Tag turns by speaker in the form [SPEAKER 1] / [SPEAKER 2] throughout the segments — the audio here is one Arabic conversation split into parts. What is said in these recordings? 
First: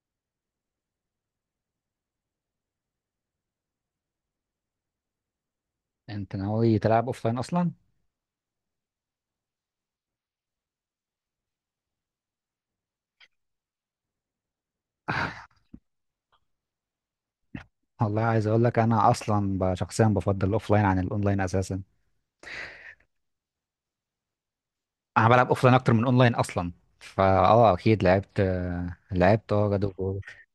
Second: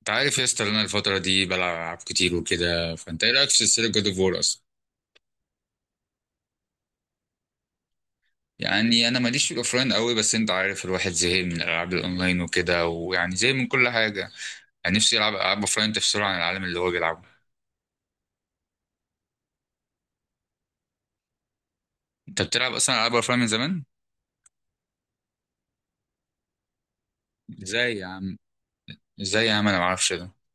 [SPEAKER 1] انت عارف يا اسطى إن انا الفترة دي بلعب ألعاب كتير وكده، فانت ايه رأيك في سلسلة جود اوف وور اصلا؟
[SPEAKER 2] انت ناوي تلعب اوفلاين اصلا؟
[SPEAKER 1] يعني انا ماليش في الاوفلاين قوي، بس انت عارف الواحد زهق من الالعاب الاونلاين وكده ويعني زي من كل حاجة. يعني نفسي يلعب العاب اوفلاين تفصله عن العالم اللي هو بيلعبه.
[SPEAKER 2] والله عايز اقول لك، انا اصلا شخصيا بفضل الاوفلاين عن الاونلاين اساسا.
[SPEAKER 1] انت بتلعب اصلا العاب اوفلاين من زمان؟
[SPEAKER 2] انا بلعب اوفلاين اكتر من اونلاين اصلا. فا
[SPEAKER 1] ازاي
[SPEAKER 2] اكيد
[SPEAKER 1] يا عم؟
[SPEAKER 2] لعبت.
[SPEAKER 1] ازاي
[SPEAKER 2] لعبت
[SPEAKER 1] يا عم انا
[SPEAKER 2] جاد اوف
[SPEAKER 1] معرفش ده؟
[SPEAKER 2] وور.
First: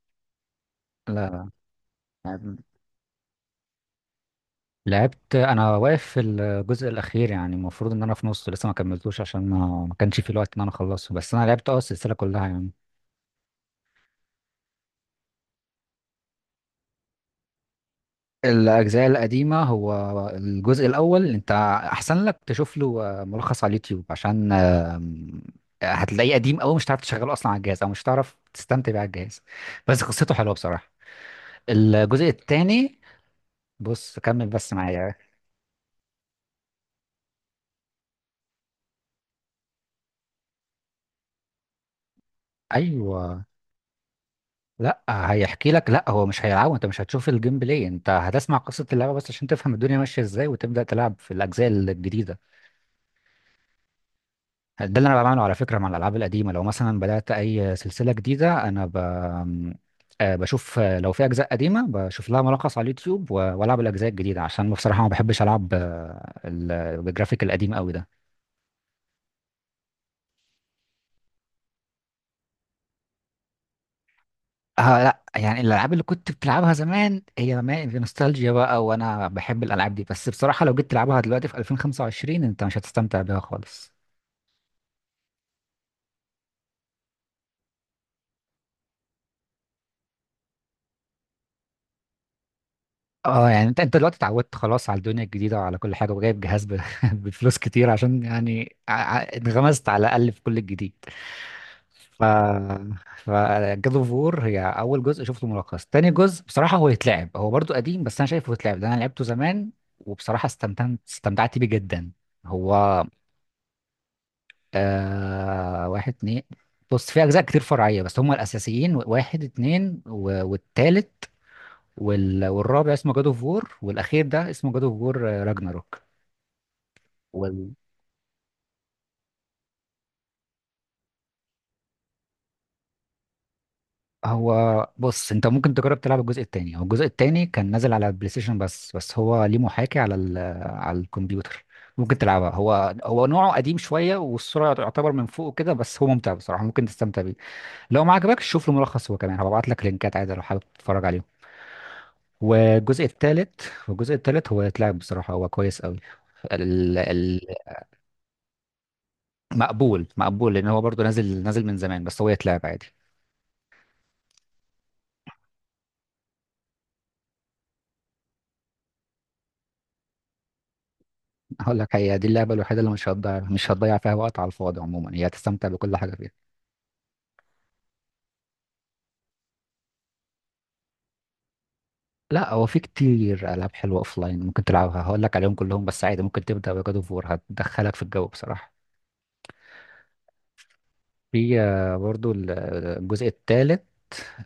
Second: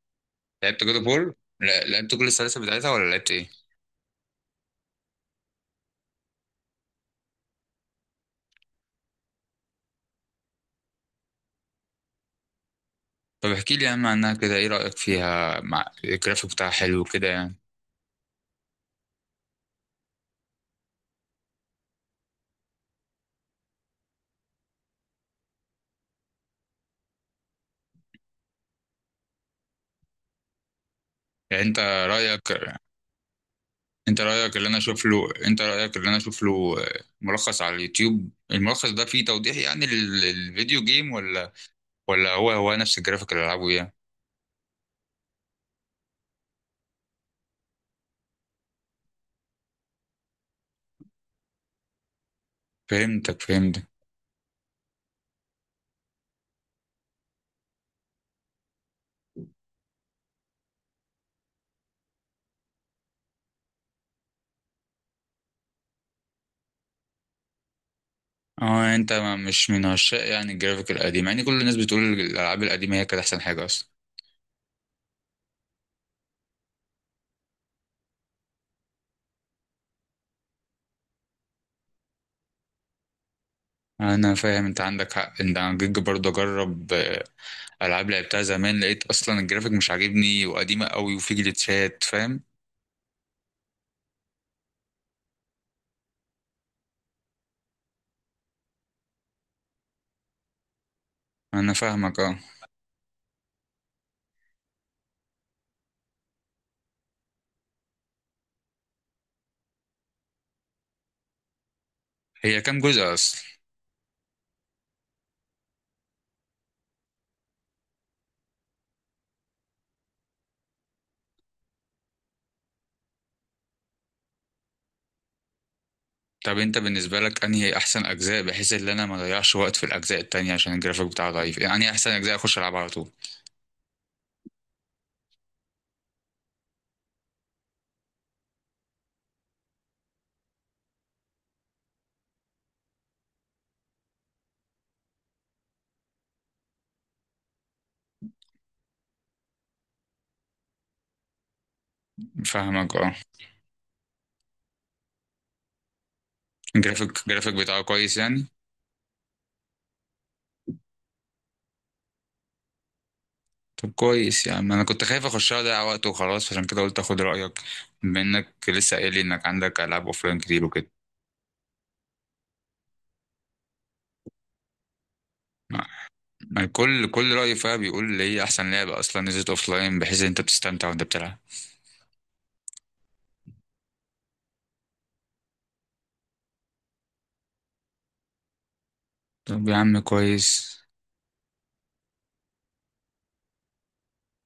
[SPEAKER 1] لعبت جود اوف
[SPEAKER 2] لا،
[SPEAKER 1] وور؟
[SPEAKER 2] لا.
[SPEAKER 1] لا لعبت كل
[SPEAKER 2] لعب-
[SPEAKER 1] السلاسل بتاعتها ولا لعبت ايه؟
[SPEAKER 2] لعبت. انا واقف في الجزء الاخير، يعني المفروض ان انا في نصه لسه، ما كملتوش عشان ما كانش في الوقت ان انا اخلصه، بس انا لعبت السلسله كلها يعني.
[SPEAKER 1] طب احكي لي يا عم عنها كده، ايه رأيك فيها؟ مع الجرافيك بتاعها حلو كده يعني.
[SPEAKER 2] الأجزاء القديمة، هو الجزء الأول أنت أحسن لك تشوف له ملخص على اليوتيوب، عشان هتلاقيه قديم أوي، مش هتعرف تشغله أصلا على الجهاز، أو مش هتعرف تستمتع بيه على الجهاز. بس قصته حلوة بصراحة.
[SPEAKER 1] يعني
[SPEAKER 2] الجزء التاني، بص كمل بس معايا.
[SPEAKER 1] انت رايك اللي انا اشوف له، ملخص على اليوتيوب. الملخص ده فيه توضيح يعني للفيديو جيم ولا هو نفس الجرافيك اللي
[SPEAKER 2] أيوه.
[SPEAKER 1] العبه يعني؟
[SPEAKER 2] لا، هيحكي لك. لا هو مش هيلعبه، أنت مش هتشوف الجيم بلاي، أنت هتسمع قصة اللعبة بس عشان تفهم الدنيا ماشية إزاي وتبدأ تلعب في الأجزاء الجديدة.
[SPEAKER 1] فهمتك فهمتك.
[SPEAKER 2] ده اللي انا بعمله على فكره مع الالعاب القديمه، لو مثلا بدات اي سلسله جديده انا بشوف، لو في اجزاء قديمه بشوف لها ملخص على اليوتيوب، والعب الاجزاء الجديده، عشان بصراحه ما بحبش العب بالجرافيك القديم قوي ده.
[SPEAKER 1] اه انت مش من عشاق يعني الجرافيك القديم، يعني كل الناس بتقول الالعاب القديمه هي كانت احسن حاجه اصلا.
[SPEAKER 2] آه لا، يعني الالعاب اللي كنت بتلعبها زمان، هي ما في نوستالجيا بقى، وانا بحب الالعاب دي، بس بصراحه لو جيت تلعبها دلوقتي في 2025 انت مش هتستمتع بيها خالص.
[SPEAKER 1] انا فاهم انت عندك حق ان انا جيت برضه اجرب، العاب لعبتها زمان لقيت اصلا الجرافيك مش عاجبني وقديمه قوي وفي جليتشات فاهم.
[SPEAKER 2] اه، يعني انت دلوقتي اتعودت خلاص على الدنيا الجديدة وعلى كل حاجة، وجايب جهاز بفلوس كتير عشان يعني انغمست على الأقل في كل الجديد.
[SPEAKER 1] انا فاهمك
[SPEAKER 2] ف
[SPEAKER 1] اه.
[SPEAKER 2] ف جاد اوف وور هي أول جزء شفته ملخص. تاني جزء بصراحة هو يتلعب، هو برضو قديم بس أنا شايفه يتلعب، ده أنا لعبته زمان وبصراحة استمتعت بيه جدا.
[SPEAKER 1] هي كام
[SPEAKER 2] هو
[SPEAKER 1] جزء اصلا؟
[SPEAKER 2] واحد اتنين. بص، في أجزاء كتير فرعية بس هما الأساسيين واحد اتنين والتالت والرابع اسمه جاد اوف وور، والاخير ده اسمه جاد اوف وور راجناروك.
[SPEAKER 1] طب انت بالنسبه لك
[SPEAKER 2] وال...
[SPEAKER 1] انهي احسن اجزاء بحيث ان انا ما اضيعش وقت في الاجزاء التانية عشان الجرافيك بتاعه ضعيف، يعني انهي احسن اجزاء اخش العبها على طول؟
[SPEAKER 2] هو بص، انت ممكن تجرب تلعب الجزء التاني. هو الجزء التاني كان نازل على البلاي ستيشن، بس هو ليه محاكي على على الكمبيوتر. ممكن تلعبها، هو نوعه قديم شويه، والصوره يعتبر من فوق كده، بس هو ممتع بصراحه ممكن تستمتع بيه. لو ما عجبكش شوف له ملخص، هو كمان هبعت لك لينكات عادي لو حابب تتفرج عليهم.
[SPEAKER 1] فاهمك
[SPEAKER 2] والجزء
[SPEAKER 1] اه.
[SPEAKER 2] التالت، والجزء التالت هو يتلعب بصراحه، هو كويس قوي.
[SPEAKER 1] الجرافيك بتاعه كويس يعني؟
[SPEAKER 2] مقبول، مقبول لان هو برضه نازل من زمان، بس هو يتلعب عادي.
[SPEAKER 1] طب كويس، يعني انا كنت خايف اخشها اضيع وقت وخلاص عشان كده قلت اخد رايك بما انك لسه قايل لي انك عندك العاب اوفلاين كتير وكده.
[SPEAKER 2] هقول لك، هي دي اللعبه الوحيده اللي مش هتضيع فيها وقت على الفاضي، عموما هي هتستمتع
[SPEAKER 1] ما-
[SPEAKER 2] بكل حاجه فيها.
[SPEAKER 1] ما كل راي فيها بيقول لي هي احسن لعبه اصلا نزلت اوفلاين بحيث ان انت بتستمتع وانت بتلعب.
[SPEAKER 2] لا، هو في كتير العاب حلوه اوف لاين ممكن تلعبها، هقول لك عليهم كلهم، بس عادي ممكن تبدا بجاد اوف وور، هتدخلك في الجو بصراحه.
[SPEAKER 1] طب يا عم كويس.
[SPEAKER 2] في برضه الجزء الثالث.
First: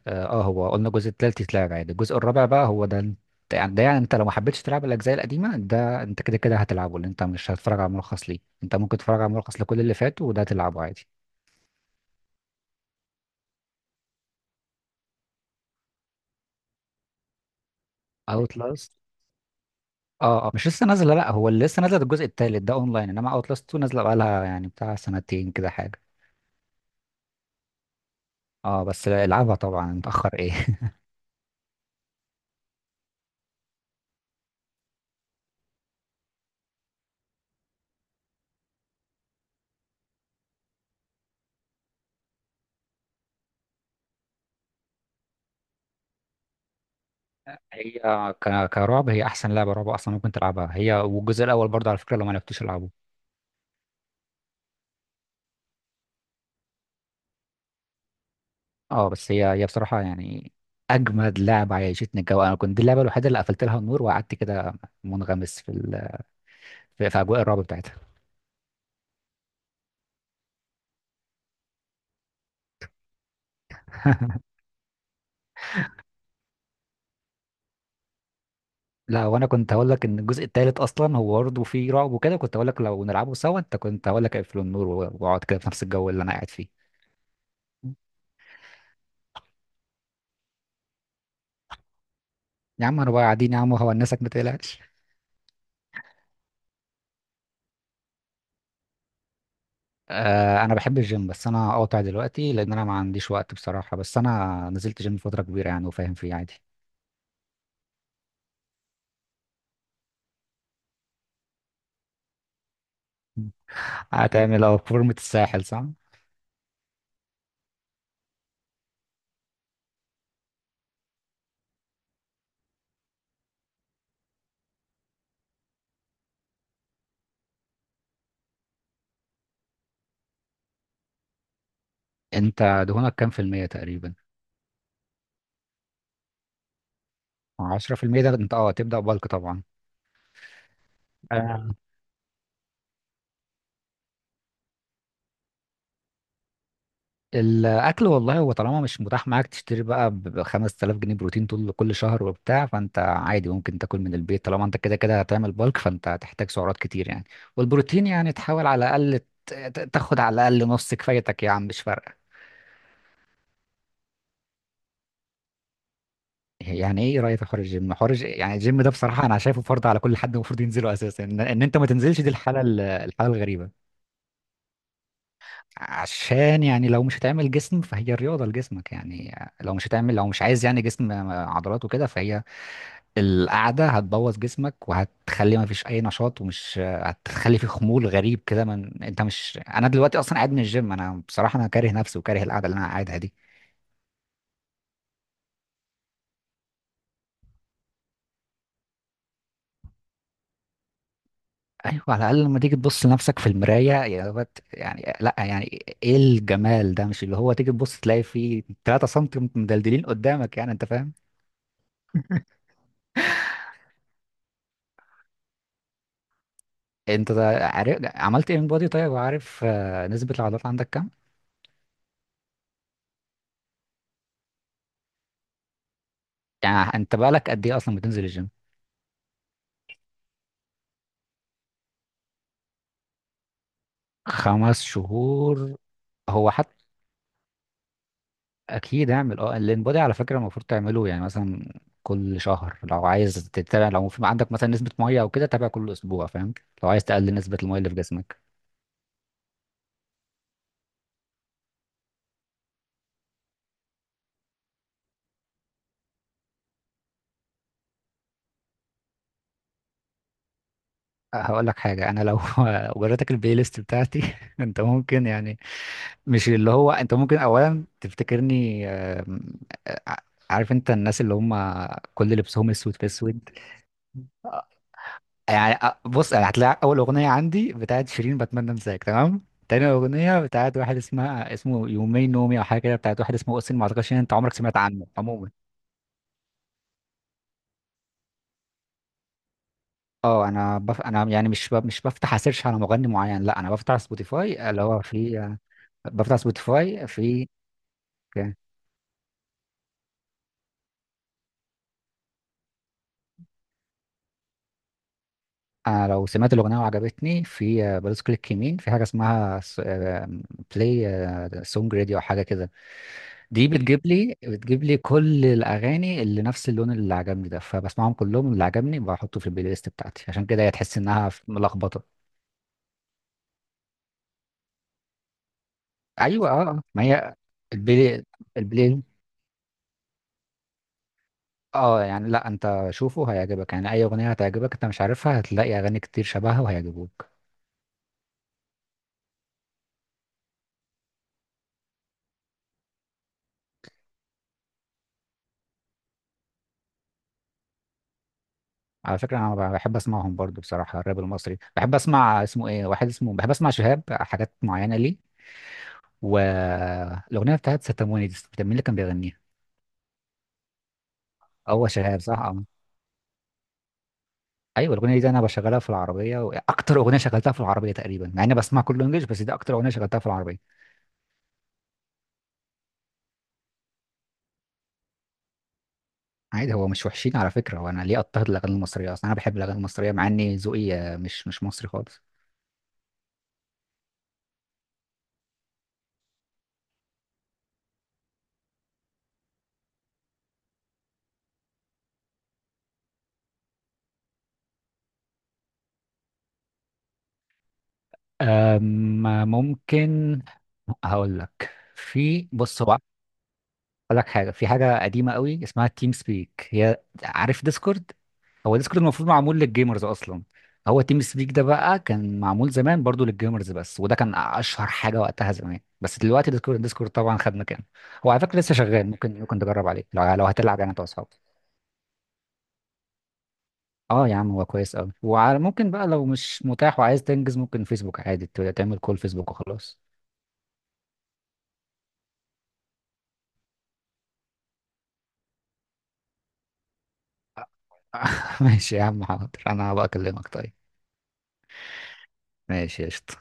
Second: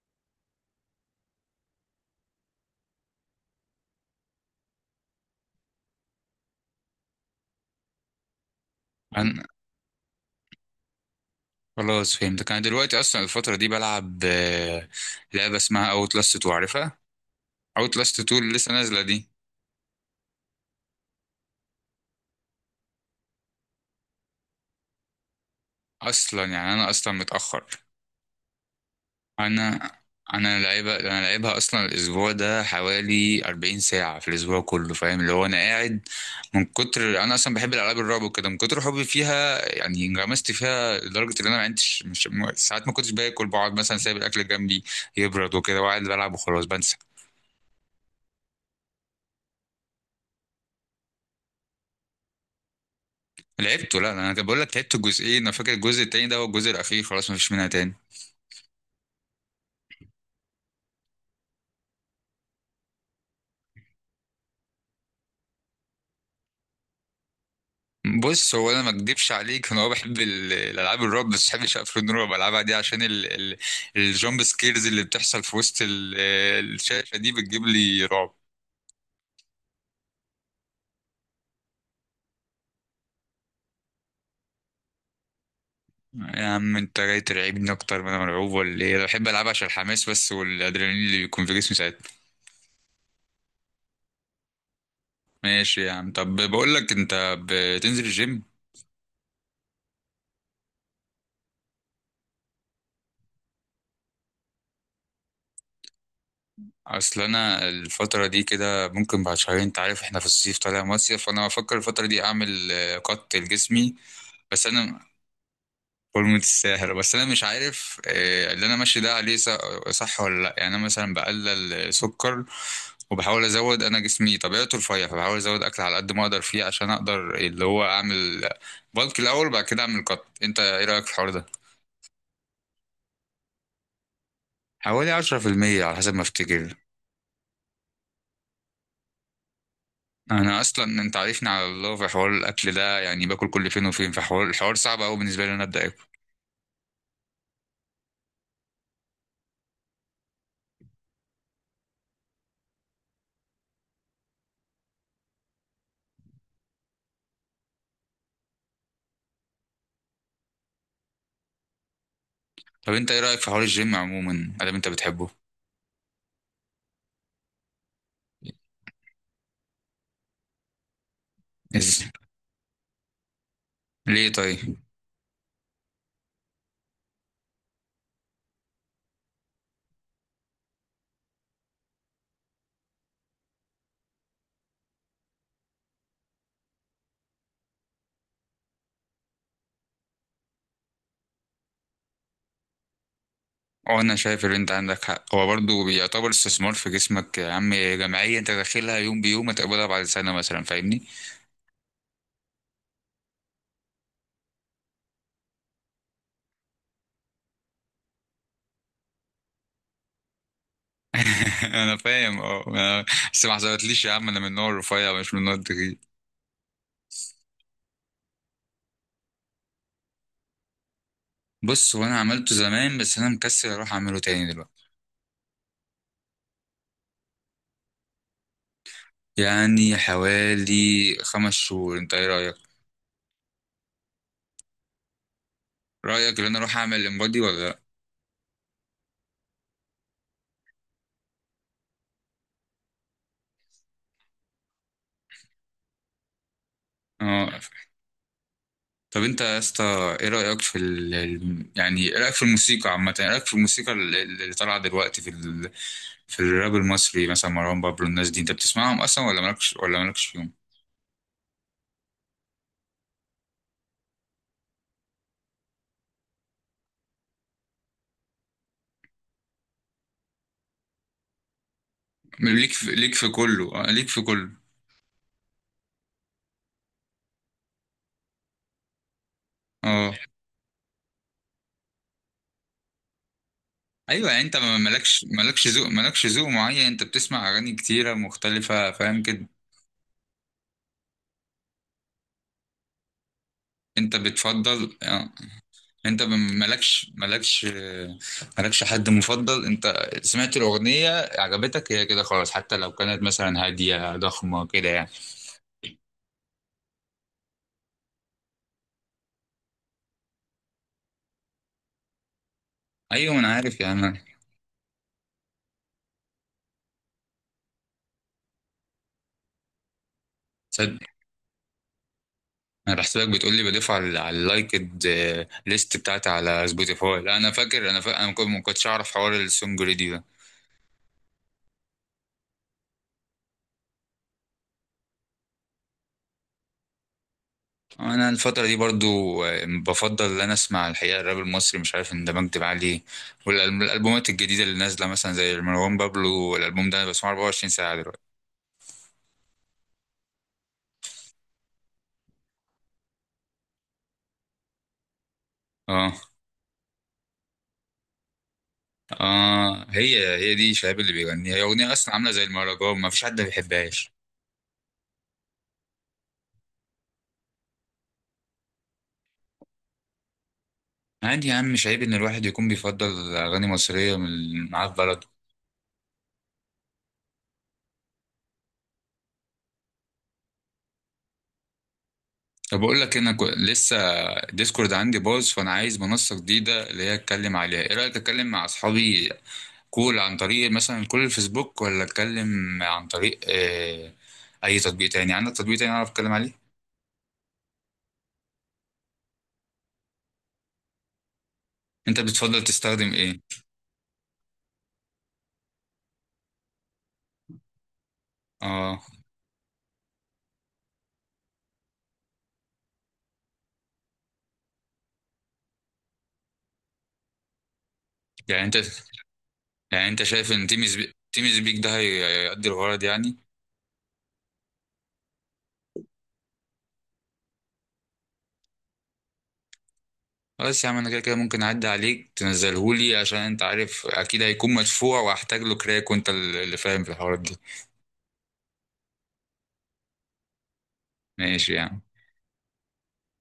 [SPEAKER 2] اه، هو قلنا الجزء الثالث يتلعب عادي، الجزء الرابع بقى هو ده انت، يعني ده يعني انت لو ما حبيتش تلعب الاجزاء القديمه ده انت كده كده هتلعبه، لان انت مش هتتفرج على ملخص ليه، انت ممكن تتفرج على ملخص لكل اللي فات وده تلعبه عادي.
[SPEAKER 1] خلاص فهمتك، انا دلوقتي اصلا الفتره دي بلعب، لعبه اسمها اوت لاست 2، عارفها؟ اوت لاست 2 اللي لسه
[SPEAKER 2] اوتلاست،
[SPEAKER 1] نازله دي.
[SPEAKER 2] اه. اه، مش لسه نازله، لا هو اللي لسه نازله ده الجزء التالت، ده اونلاين، انما اوت لاست 2 نازله بقالها يعني بتاع سنتين كده حاجه.
[SPEAKER 1] اصلا يعني انا اصلا متاخر.
[SPEAKER 2] اه بس العبها طبعا،
[SPEAKER 1] انا
[SPEAKER 2] متاخر ايه
[SPEAKER 1] انا لعيبه انا لعيبها اصلا الاسبوع ده حوالي 40 ساعه في الاسبوع كله فاهم اللي هو انا قاعد. من كتر انا اصلا بحب الالعاب الرعب وكده، من كتر حبي فيها يعني انغمست فيها لدرجه ان انا ما عندش مش م- ساعات ما كنتش باكل، بقعد مثلا سايب الاكل جنبي يبرد وكده وقاعد بلعب وخلاص بنسى.
[SPEAKER 2] هي كرعب، هي احسن لعبه رعب اصلا ممكن تلعبها، هي والجزء الاول برضه على فكره لو ما عرفتوش العبه.
[SPEAKER 1] لعبته. لا انا بقول لك لعبت الجزئين، انا فاكر الجزء التاني ده هو الجزء الاخير خلاص مفيش منها تاني.
[SPEAKER 2] اه بس هي بصراحه يعني اجمد لعبه، عيشتني الجو. انا كنت دي اللعبه الوحيده اللي قفلت لها النور وقعدت كده منغمس في في اجواء الرعب بتاعتها.
[SPEAKER 1] بص هو انا ما اكدبش عليك، انا هو بحب الالعاب الرعب، بس ما بحبش افلام الرعب العبها دي عشان الجامب سكيرز اللي بتحصل في وسط الشاشه دي بتجيب لي رعب.
[SPEAKER 2] لا، وانا كنت هقول لك ان الجزء الثالث اصلا هو برضه فيه رعب وكده، كنت هقول لك لو نلعبه سوا، انت كنت هقول لك اقفل النور واقعد كده في نفس الجو اللي انا
[SPEAKER 1] يا
[SPEAKER 2] قاعد
[SPEAKER 1] عم
[SPEAKER 2] فيه.
[SPEAKER 1] انت جاي ترعبني اكتر ما انا مرعوب ولا ايه؟ انا بحب العبها عشان الحماس بس والادرينالين اللي بيكون في جسمي ساعتها.
[SPEAKER 2] يا عم انا بقى قاعدين يا عم وهونسك، ما تقلقش.
[SPEAKER 1] ماشي يا عم، طب بقول لك انت بتنزل الجيم؟
[SPEAKER 2] آه انا بحب الجيم، بس انا قاطع دلوقتي لان انا ما عنديش وقت بصراحه، بس انا نزلت جيم فتره كبيره يعني وفاهم فيه عادي.
[SPEAKER 1] اصل انا الفتره دي كده ممكن بعد شهرين، انت عارف احنا في الصيف طالع مصيف، فانا بفكر الفتره دي اعمل، قط لجسمي.
[SPEAKER 2] هتعمل
[SPEAKER 1] بس
[SPEAKER 2] اه
[SPEAKER 1] انا
[SPEAKER 2] فورمة الساحل، صح؟
[SPEAKER 1] فورمه الساهر، بس انا مش عارف، اللي انا ماشي ده عليه صح ولا لا، يعني انا مثلا بقلل سكر وبحاول ازود، انا جسمي طبيعته رفيع فبحاول ازود اكل على قد ما اقدر فيه عشان اقدر اللي هو اعمل بالك الاول وبعد كده اعمل قط، انت ايه رايك في الحوار ده؟
[SPEAKER 2] انت دهونك كام في المية تقريبا؟
[SPEAKER 1] حوالي 10% على حسب ما افتكر.
[SPEAKER 2] 10%، ده انت اه تبدأ بالك طبعا.
[SPEAKER 1] انا اصلا انت عارفني على الله في حوار الاكل ده، يعني باكل كل فين وفين، في حوار الحوار صعب قوي بالنسبه لي إن انا ابدا اكل.
[SPEAKER 2] الاكل والله، هو طالما مش متاح معاك تشتري بقى ب 5000 جنيه بروتين طول كل شهر وبتاع، فانت عادي ممكن تاكل من البيت، طالما انت كده كده هتعمل بالك فانت هتحتاج سعرات كتير يعني، والبروتين يعني تحاول على الاقل تاخد على الاقل نص كفايتك يا عم، مش فارقه.
[SPEAKER 1] طب انت ايه رايك في حوار الجيم عموما ادام انت بتحبه؟
[SPEAKER 2] يعني ايه رايك في حوار الجيم؟ يعني الجيم ده بصراحه انا شايفه فرض على كل حد، المفروض ينزله اساسا، ان إن انت ما
[SPEAKER 1] إز...
[SPEAKER 2] تنزلش دي الحاله، الحاله الغريبه.
[SPEAKER 1] ليه طيب؟
[SPEAKER 2] عشان يعني لو مش هتعمل جسم فهي الرياضه لجسمك يعني، لو مش هتعمل لو مش عايز يعني جسم عضلات وكده فهي، القعدة هتبوظ جسمك وهتخلي ما فيش أي نشاط، ومش هتخلي فيه خمول غريب كده. من أنت مش، أنا دلوقتي أصلا قاعد من الجيم، أنا بصراحة أنا كاره نفسي وكاره القعدة اللي أنا قاعدها دي.
[SPEAKER 1] اه انا شايف ان انت عندك حق، هو برضه بيعتبر استثمار في جسمك يا عم، جمعيه انت داخلها يوم بيوم هتقبلها بعد سنه مثلا، فاهمني؟
[SPEAKER 2] أيوة، على الأقل لما تيجي تبص لنفسك في المراية يعني لأ، يعني إيه الجمال ده، مش اللي هو تيجي تبص تلاقي فيه 3 سم مدلدلين قدامك يعني، أنت فاهم.
[SPEAKER 1] انا فاهم اه. بس ما حصلتليش يا عم، انا من النوع الرفيع مش من النوع التخين.
[SPEAKER 2] أنت ده عارف عملت إيه من بودي طيب، وعارف نسبة العضلات عندك كام؟
[SPEAKER 1] بص هو انا عملته زمان بس انا مكسل اروح اعمله تاني دلوقتي.
[SPEAKER 2] يعني أنت بقالك قد إيه أصلا بتنزل الجيم؟
[SPEAKER 1] يعني حوالي 5 شهور، انت ايه رايك؟
[SPEAKER 2] 5 شهور؟
[SPEAKER 1] رأيك ان
[SPEAKER 2] هو
[SPEAKER 1] انا اروح اعمل امبادي ولا لا؟
[SPEAKER 2] اكيد اعمل اه الانبادي على فكره، المفروض تعمله يعني مثلا كل شهر، لو عايز تتابع لو في عندك مثلا نسبه ميه او كده تابع كل اسبوع فاهم، لو عايز تقلل
[SPEAKER 1] اه.
[SPEAKER 2] نسبه الميه اللي في جسمك.
[SPEAKER 1] طب انت يا اسطى ايه رأيك في يعني ايه رأيك في الموسيقى عامة، ايه رأيك في الموسيقى اللي طالعة دلوقتي في في الراب المصري مثلا مروان بابلو، الناس دي انت بتسمعهم اصلا ولا مالكش فيهم؟
[SPEAKER 2] أه، هقول لك حاجه انا لو وريتك البلاي ليست بتاعتي انت ممكن يعني، مش اللي هو انت ممكن اولا تفتكرني آم، آه، عارف انت الناس اللي هم كل لبسهم اسود في اسود.
[SPEAKER 1] ليك في كله.
[SPEAKER 2] يعني أ- بص، أنا هتلاقي اول اغنيه عندي بتاعت شيرين، بتمنى انساك، تمام. تاني
[SPEAKER 1] اه
[SPEAKER 2] اغنيه بتاعت واحد اسمه يومين نومي او حاجه كده، بتاعت واحد اسمه اوسين، ما اعتقدش ان
[SPEAKER 1] ايوه،
[SPEAKER 2] انت
[SPEAKER 1] يعني
[SPEAKER 2] عمرك
[SPEAKER 1] انت
[SPEAKER 2] سمعت عنه عموما.
[SPEAKER 1] مالكش ذوق معين، انت بتسمع اغاني كتيرة مختلفة فاهم كده.
[SPEAKER 2] اه انا انا يعني مش بفتح اسيرش على مغني معين، لا انا بفتح
[SPEAKER 1] انت
[SPEAKER 2] سبوتيفاي اللي
[SPEAKER 1] بتفضل
[SPEAKER 2] هو
[SPEAKER 1] آه.
[SPEAKER 2] في،
[SPEAKER 1] انت
[SPEAKER 2] بفتح سبوتيفاي في آه،
[SPEAKER 1] مالكش حد مفضل، انت سمعت الاغنيه عجبتك هي كده خلاص حتى لو كانت مثلا هاديه ضخمه كده يعني؟
[SPEAKER 2] انا لو سمعت الاغنيه وعجبتني في بدوس كليك يمين في حاجه اسمها بلاي سونج راديو او حاجه كده.
[SPEAKER 1] ايوه انا
[SPEAKER 2] دي
[SPEAKER 1] عارف يا
[SPEAKER 2] بتجيب
[SPEAKER 1] عم.
[SPEAKER 2] لي بتجيب لي كل الاغاني اللي نفس اللون اللي عجبني ده، فبسمعهم كلهم. اللي عجبني بحطه في البلاي ليست بتاعتي، عشان كده هي تحس
[SPEAKER 1] تصدق.
[SPEAKER 2] انها ملخبطه.
[SPEAKER 1] انا بحسبك بتقول لي بضيف على اللايكد ليست بتاعتي
[SPEAKER 2] ايوه، اه
[SPEAKER 1] على
[SPEAKER 2] ما
[SPEAKER 1] سبوتيفاي،
[SPEAKER 2] هي
[SPEAKER 1] لا انا فاكر
[SPEAKER 2] البلاي،
[SPEAKER 1] ما كنتش
[SPEAKER 2] البلاي
[SPEAKER 1] اعرف حوار السونج ريدي ده.
[SPEAKER 2] اه يعني لا، انت شوفه هيعجبك، يعني اي اغنيه هتعجبك انت مش عارفها هتلاقي اغاني كتير شبهها وهيعجبوك.
[SPEAKER 1] انا الفتره دي برضو، بفضل ان انا اسمع الحقيقه الراب المصري، مش عارف اندمجت معاه ليه. والالبومات الجديده اللي نازله مثلا زي مروان بابلو، الالبوم ده انا بسمعه 24 ساعه دلوقتي.
[SPEAKER 2] على فكره انا بحب اسمعهم برضو بصراحه، الراب المصري بحب اسمع اسمه ايه، واحد اسمه بحب اسمع شهاب حاجات معينه ليه.
[SPEAKER 1] اه.
[SPEAKER 2] والاغنيه بتاعت ستاموني دي بتاع مين اللي كان بيغنيها؟
[SPEAKER 1] اه هي دي شهاب اللي بيغنيها، هي
[SPEAKER 2] هو
[SPEAKER 1] اغنيه اصلا
[SPEAKER 2] شهاب
[SPEAKER 1] عامله
[SPEAKER 2] صح
[SPEAKER 1] زي المهرجان ما فيش حد ما بيحبهاش.
[SPEAKER 2] ايوه الاغنيه دي انا بشغلها في العربيه، واكتر اغنيه شغلتها في العربيه تقريبا، مع اني بسمع كله انجلش بس دي اكتر اغنيه شغلتها في العربيه.
[SPEAKER 1] عادي يا عم، مش عيب ان الواحد يكون بيفضل اغاني مصريه من معاه في بلده.
[SPEAKER 2] عادي، هو مش وحشين على فكره، وانا ليه اضطهد الاغاني المصريه اصلا؟ انا بحب الاغاني المصريه مع اني ذوقي مش مصري خالص.
[SPEAKER 1] طب بقول لك انا لسه الديسكورد عندي باظ، فانا عايز منصه جديده اللي هي اتكلم عليها، ايه رايك اتكلم مع اصحابي كول عن طريق مثلا كل الفيسبوك ولا اتكلم عن طريق، اي تطبيق تاني؟ عندك تطبيق تاني اعرف اتكلم عليه؟
[SPEAKER 2] أما ممكن هقول لك
[SPEAKER 1] انت
[SPEAKER 2] في
[SPEAKER 1] بتفضل
[SPEAKER 2] بص هو
[SPEAKER 1] تستخدم ايه؟
[SPEAKER 2] هقول لك حاجه. في حاجه قديمه قوي اسمها تيم سبيك، هي عارف ديسكورد. هو ديسكورد
[SPEAKER 1] اه
[SPEAKER 2] المفروض معمول للجيمرز اصلا، هو تيم سبيك ده بقى كان معمول زمان برضو للجيمرز بس، وده كان اشهر حاجه وقتها زمان، بس دلوقتي ديسكورد، طبعا خد مكانه. هو على فكره
[SPEAKER 1] يعني
[SPEAKER 2] لسه
[SPEAKER 1] انت
[SPEAKER 2] شغال، ممكن تجرب عليه
[SPEAKER 1] يعني انت
[SPEAKER 2] لو
[SPEAKER 1] شايف ان
[SPEAKER 2] هتلعب يعني انت واصحابك.
[SPEAKER 1] تيمز بيك ده هيقضي الغرض يعني؟
[SPEAKER 2] اه يا عم هو كويس قوي، وعلى ممكن بقى لو مش متاح وعايز تنجز ممكن فيسبوك عادي تعمل كول فيسبوك وخلاص.
[SPEAKER 1] خلاص يا عم انا كده كده ممكن اعدي عليك تنزلهولي عشان انت عارف اكيد هيكون مدفوع واحتاج له كراك وانت اللي فاهم في الحوارات دي.
[SPEAKER 2] ماشي يا عم حاضر، انا هبقى اكلمك طيب.
[SPEAKER 1] ماشي يعني.
[SPEAKER 2] ماشي، قشطة.